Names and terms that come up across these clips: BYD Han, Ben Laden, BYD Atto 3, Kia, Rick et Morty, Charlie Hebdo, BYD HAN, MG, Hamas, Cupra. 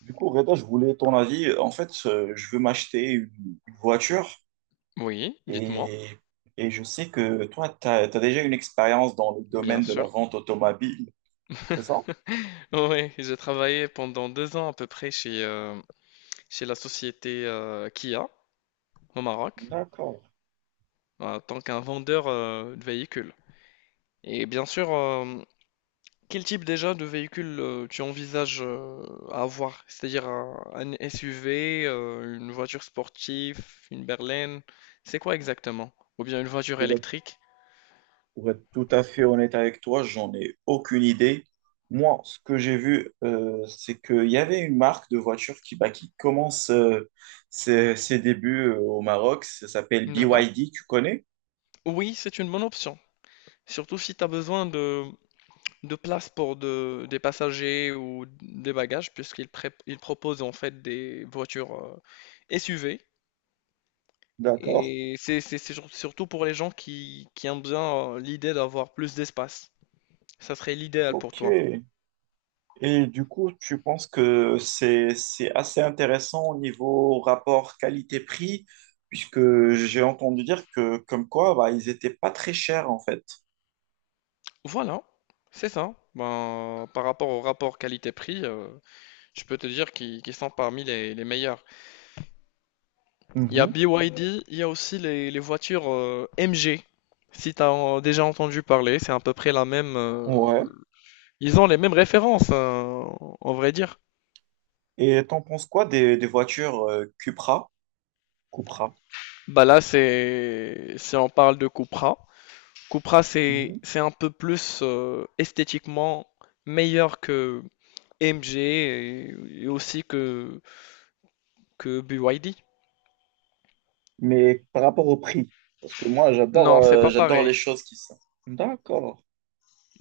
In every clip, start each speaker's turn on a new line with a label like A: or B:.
A: Du coup, Reda, je voulais ton avis. En fait, je veux m'acheter une voiture
B: Oui, dites-moi.
A: et, et je sais que toi, tu as, déjà une expérience dans le
B: Bien
A: domaine de la
B: sûr.
A: vente automobile, c'est ça?
B: Oui, j'ai travaillé pendant 2 ans à peu près chez la société Kia au Maroc
A: D'accord.
B: en tant qu'un vendeur de véhicules. Et bien sûr, quel type déjà de véhicule tu envisages à avoir? C'est-à-dire un SUV, une voiture sportive, une berline, c'est quoi exactement? Ou bien une voiture
A: Pour être,
B: électrique?
A: pour être tout à fait honnête avec toi, j'en ai aucune idée. Moi, ce que j'ai vu, c'est qu'il y avait une marque de voiture qui, bah, qui commence ses débuts au Maroc. Ça s'appelle
B: D'accord.
A: BYD, tu connais?
B: Oui, c'est une bonne option. Surtout si tu as besoin de place pour des passagers ou des bagages, puisqu'ils ils proposent en fait des voitures SUV.
A: D'accord.
B: Et c'est surtout pour les gens qui aiment bien l'idée d'avoir plus d'espace. Ça serait l'idéal pour
A: Ok.
B: toi.
A: Et du coup, tu penses que c'est assez intéressant au niveau rapport qualité-prix, puisque j'ai entendu dire que comme quoi, bah, ils étaient pas très chers en fait.
B: Voilà, c'est ça. Ben, par rapport au rapport qualité-prix, je peux te dire qu'ils sont parmi les meilleurs. Il y a
A: Mhm.
B: BYD, il y a aussi les voitures MG. Si tu as déjà entendu parler, c'est à peu près la même.
A: Ouais.
B: Ils ont les mêmes références, hein, en vrai dire.
A: Et t'en penses quoi des voitures Cupra, Cupra,
B: Bah là, c'est si on parle de Cupra. Cupra, c'est
A: mhm.
B: c'est un peu plus esthétiquement meilleur que MG et aussi que BYD.
A: Mais par rapport au prix? Parce que moi,
B: Non, c'est pas
A: j'adore
B: pareil.
A: les choses qui sont. D'accord.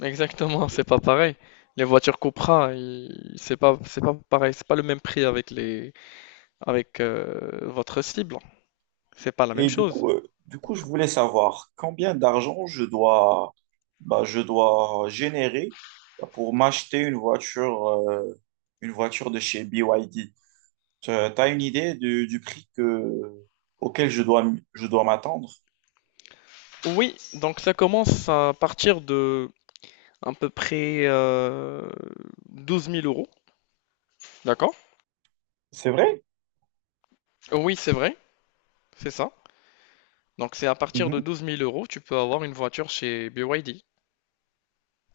B: Exactement, c'est pas pareil. Les voitures Cupra, c'est pas pareil, c'est pas le même prix avec les avec votre cible. C'est pas la même
A: Et du
B: chose.
A: coup, je voulais savoir combien d'argent je dois, bah, je dois générer bah, pour m'acheter une voiture de chez BYD. Tu as une idée du prix que, auquel je dois m'attendre?
B: Oui, donc ça commence à partir de à peu près 12 000 euros. D'accord?
A: C'est vrai?
B: Oui, c'est vrai, c'est ça. Donc c'est à partir de
A: Mhm.
B: 12 000 euros, tu peux avoir une voiture chez BYD.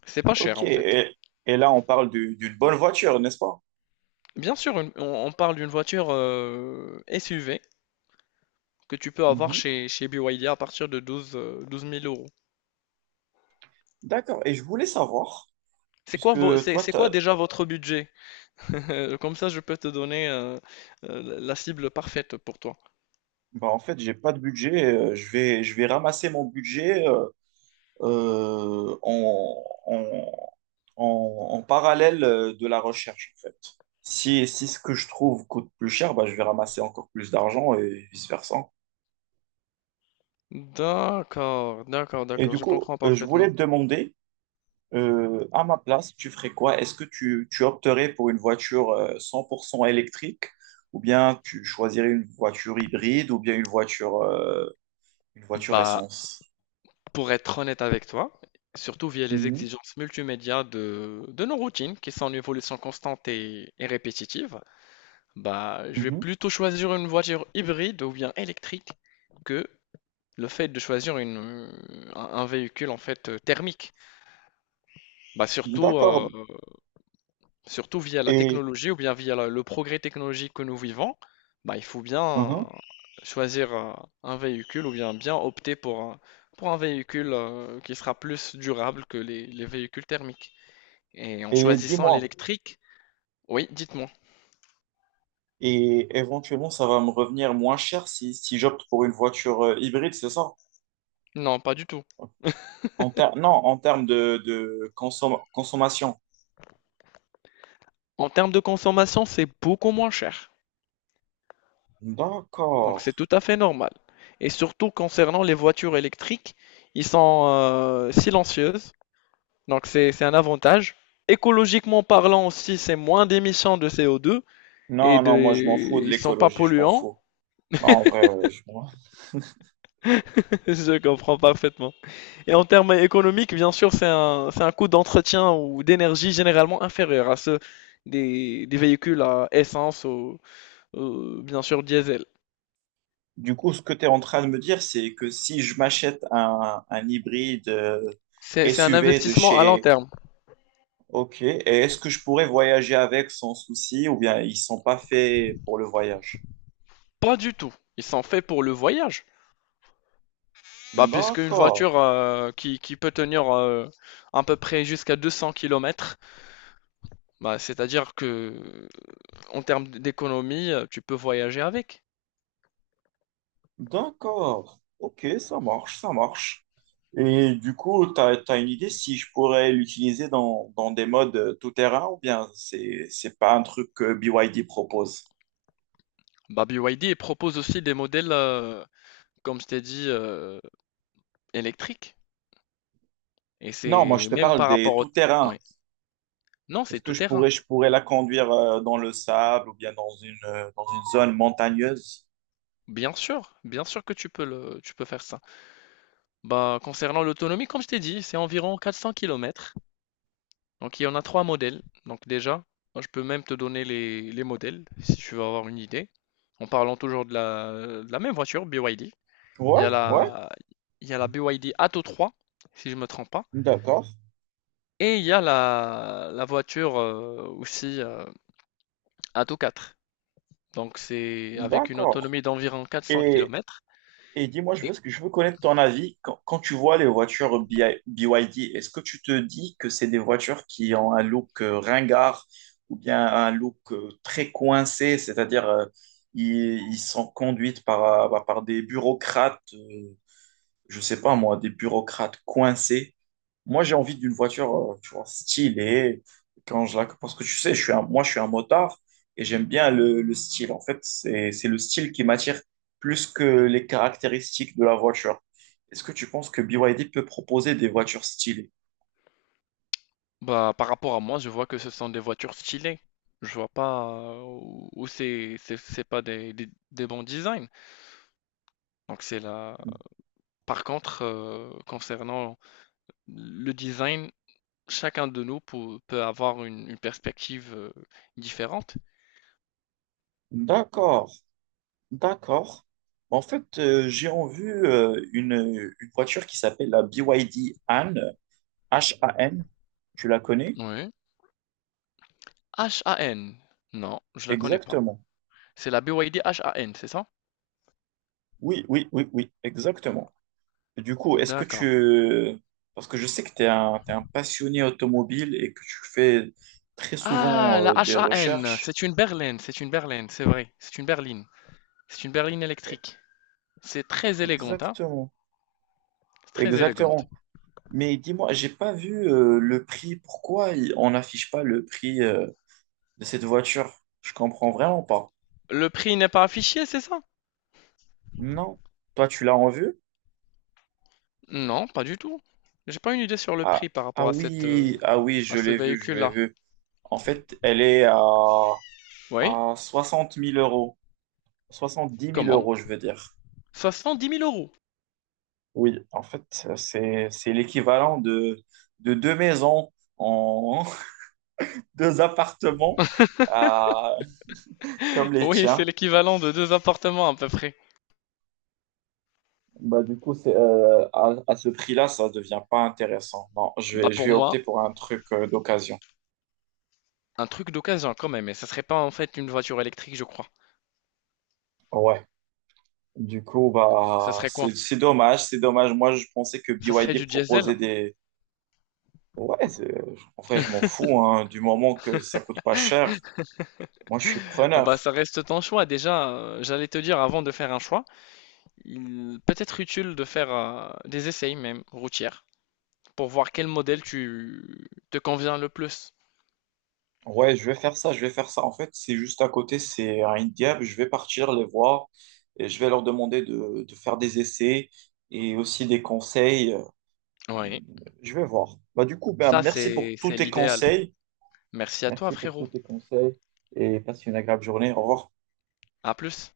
B: C'est pas
A: Ok.
B: cher en fait.
A: Et là, on parle d'une bonne voiture, n'est-ce pas?
B: Bien sûr, on parle d'une voiture SUV que tu peux avoir
A: Mhm.
B: chez BYD à partir de 12 12 000 euros.
A: D'accord. Et je voulais savoir,
B: C'est quoi,
A: puisque
B: vo- c'est,
A: toi,
B: c'est quoi
A: t'as...
B: déjà votre budget? Comme ça, je peux te donner la cible parfaite pour toi.
A: Bah, en fait, j'ai pas de budget. Je vais ramasser mon budget. Euh, en, en, en parallèle de la recherche, en fait. Si, si ce que je trouve coûte plus cher, bah, je vais ramasser encore plus d'argent et vice-versa.
B: D'accord, d'accord,
A: Et
B: d'accord,
A: du
B: je
A: coup,
B: comprends
A: je voulais
B: parfaitement.
A: te demander, à ma place, tu ferais quoi? Est-ce que tu opterais pour une voiture 100% électrique ou bien tu choisirais une voiture hybride ou bien une voiture
B: Bah,
A: essence?
B: pour être honnête avec toi, Surtout via les
A: Mhm.
B: exigences multimédia de nos routines qui sont en évolution constante et répétitive, bah, je vais
A: Mhm.
B: plutôt choisir une voiture hybride ou bien électrique que le fait de choisir une, un véhicule en fait thermique. Bah, surtout
A: D'accord.
B: surtout via la
A: Et,
B: technologie ou bien via le progrès technologique que nous vivons, bah, il faut bien
A: mhm.
B: choisir un véhicule ou bien opter pour un véhicule qui sera plus durable que les véhicules thermiques. Et en
A: Et
B: choisissant
A: dis-moi,
B: l'électrique, oui, dites-moi.
A: et éventuellement, ça va me revenir moins cher si, si j'opte pour une voiture hybride, c'est ça?
B: Non, pas du tout.
A: Non, en termes de consommation.
B: En termes de consommation, c'est beaucoup moins cher. Donc
A: D'accord.
B: c'est tout à fait normal. Et surtout concernant les voitures électriques, ils sont silencieuses. Donc c'est un avantage. Écologiquement parlant aussi, c'est moins d'émissions de CO2 et
A: Non, non,
B: de...
A: moi je m'en fous de
B: Ils sont pas
A: l'écologie, je m'en
B: polluants.
A: fous. Non, en vrai, je m'en-
B: Je comprends parfaitement. Et en termes économiques, bien sûr, c'est un coût d'entretien ou d'énergie généralement inférieur à ceux des véhicules à essence ou bien sûr diesel.
A: Du coup, ce que tu es en train de me dire, c'est que si je m'achète un hybride
B: C'est un
A: SUV de
B: investissement à long
A: chez...
B: terme.
A: Ok, et est-ce que je pourrais voyager avec sans souci ou bien ils sont pas faits pour le voyage?
B: Pas du tout. Ils sont faits pour le voyage. Bah, puisque une
A: D'accord.
B: voiture qui peut tenir à peu près jusqu'à 200 kilomètres bah, c'est-à-dire que en termes d'économie, tu peux voyager avec.
A: D'accord. Ok, ça marche, ça marche. Et du coup, tu as, une idée si je pourrais l'utiliser dans, dans des modes tout-terrain ou bien c'est pas un truc que BYD propose?
B: Bah, BYD propose aussi des modèles, comme je t'ai dit, électriques. Et
A: Non, moi je
B: c'est
A: te
B: même
A: parle
B: par
A: des
B: rapport au.
A: tout-terrains.
B: Ouais. Non, c'est
A: Est-ce que
B: tout terrain.
A: je pourrais la conduire dans le sable ou bien dans une zone montagneuse?
B: Bien sûr que tu peux faire ça. Bah, concernant l'autonomie, comme je t'ai dit, c'est environ 400 km. Donc il y en a trois modèles. Donc déjà, moi, je peux même te donner les modèles, si tu veux avoir une idée. En parlant toujours de la même voiture, BYD. Il y a
A: Ouais, ouais,
B: la, il y a la BYD Atto 3, si je ne me trompe pas.
A: d'accord,
B: Et il y a la voiture aussi à tout 4. Donc c'est avec une
A: d'accord.
B: autonomie d'environ 400
A: Et
B: km.
A: Et dis-moi, je
B: Et
A: veux, ce que je veux connaître ton avis. Quand, quand tu vois les voitures BYD, est-ce que tu te dis que c'est des voitures qui ont un look ringard ou bien un look très coincé, c'est-à-dire ils, ils sont conduites par, bah, par des bureaucrates, je sais pas moi, des bureaucrates coincés. Moi, j'ai envie d'une voiture, tu vois, stylée. Quand je la... Parce que tu sais, je suis un... moi, je suis un motard et j'aime bien le style. En fait, c'est le style qui m'attire plus que les caractéristiques de la voiture. Est-ce que tu penses que BYD peut proposer des voitures stylées?
B: bah, par rapport à moi, je vois que ce sont des voitures stylées. Je vois pas où c'est pas des bons designs. Donc c'est là. Par contre, concernant le design, chacun de nous peut avoir une perspective différente.
A: D'accord, d'accord. En fait, j'ai en vue une voiture qui s'appelle la BYD Han, HAN. H A N. Tu la connais?
B: Oui. HAN. Non, je la connais pas.
A: Exactement.
B: C'est la BYD N, c'est ça?
A: Oui, oui, oui, oui, exactement. Du coup, est-ce que
B: D'accord.
A: tu... Parce que je sais que tu es un, t'es un passionné automobile et que tu fais très
B: Ah,
A: souvent
B: la
A: des
B: HAN,
A: recherches.
B: c'est une berline, c'est une berline, c'est vrai, c'est une berline
A: Eh,
B: électrique. C'est très élégante, hein,
A: exactement,
B: c'est très élégante.
A: exactement. Mais dis-moi, j'ai pas vu le prix. On n'affiche pas le prix de cette voiture? Je comprends vraiment pas.
B: Le prix n'est pas affiché, c'est ça?
A: Non. Toi, tu l'as en vue?
B: Non, pas du tout. J'ai pas une idée sur le
A: Ah,
B: prix par
A: ah
B: rapport à cette, euh,
A: oui, ah oui,
B: à
A: je
B: ce
A: l'ai vue, je l'ai
B: véhicule-là.
A: vue. En fait, elle est
B: Oui,
A: à 60 000 euros. soixante dix mille
B: comment?
A: euros, je veux dire.
B: 70 000 euros.
A: Oui, en fait, c'est l'équivalent de deux maisons en deux appartements à- comme les
B: Oui, c'est
A: tiens.
B: l'équivalent de deux appartements à peu près.
A: Bah, du coup, c'est, à ce prix-là, ça devient pas intéressant. Non,
B: Bah
A: je
B: pour
A: vais opter
B: moi,
A: pour un truc d'occasion.
B: un truc d'occasion quand même, et ça serait pas en fait une voiture électrique, je crois.
A: Ouais. Du coup,
B: Ça
A: bah,
B: serait quoi?
A: c'est dommage, c'est dommage. Moi, je pensais que
B: Ça serait
A: BYD
B: du
A: proposait
B: diesel?
A: des... Ouais, c'est- en vrai, je m'en fous, hein, du moment que ça coûte pas cher. Moi, je suis
B: Ah bah
A: preneur.
B: ça reste ton choix. Déjà, j'allais te dire avant de faire un choix. Il peut être utile de faire des essais même routières pour voir quel modèle tu te convient le plus.
A: Ouais, je vais faire ça, je vais faire ça. En fait, c'est juste à côté, c'est à Indiab. Je vais partir les voir et je vais leur demander de faire des essais et aussi des conseils.
B: Oui,
A: Je vais voir. Bah, du coup, ben,
B: ça
A: merci pour
B: c'est
A: tous
B: c'est
A: tes
B: l'idéal.
A: conseils.
B: Merci à toi
A: Merci pour tous
B: frérot.
A: tes conseils et passe une agréable journée. Au revoir.
B: À plus.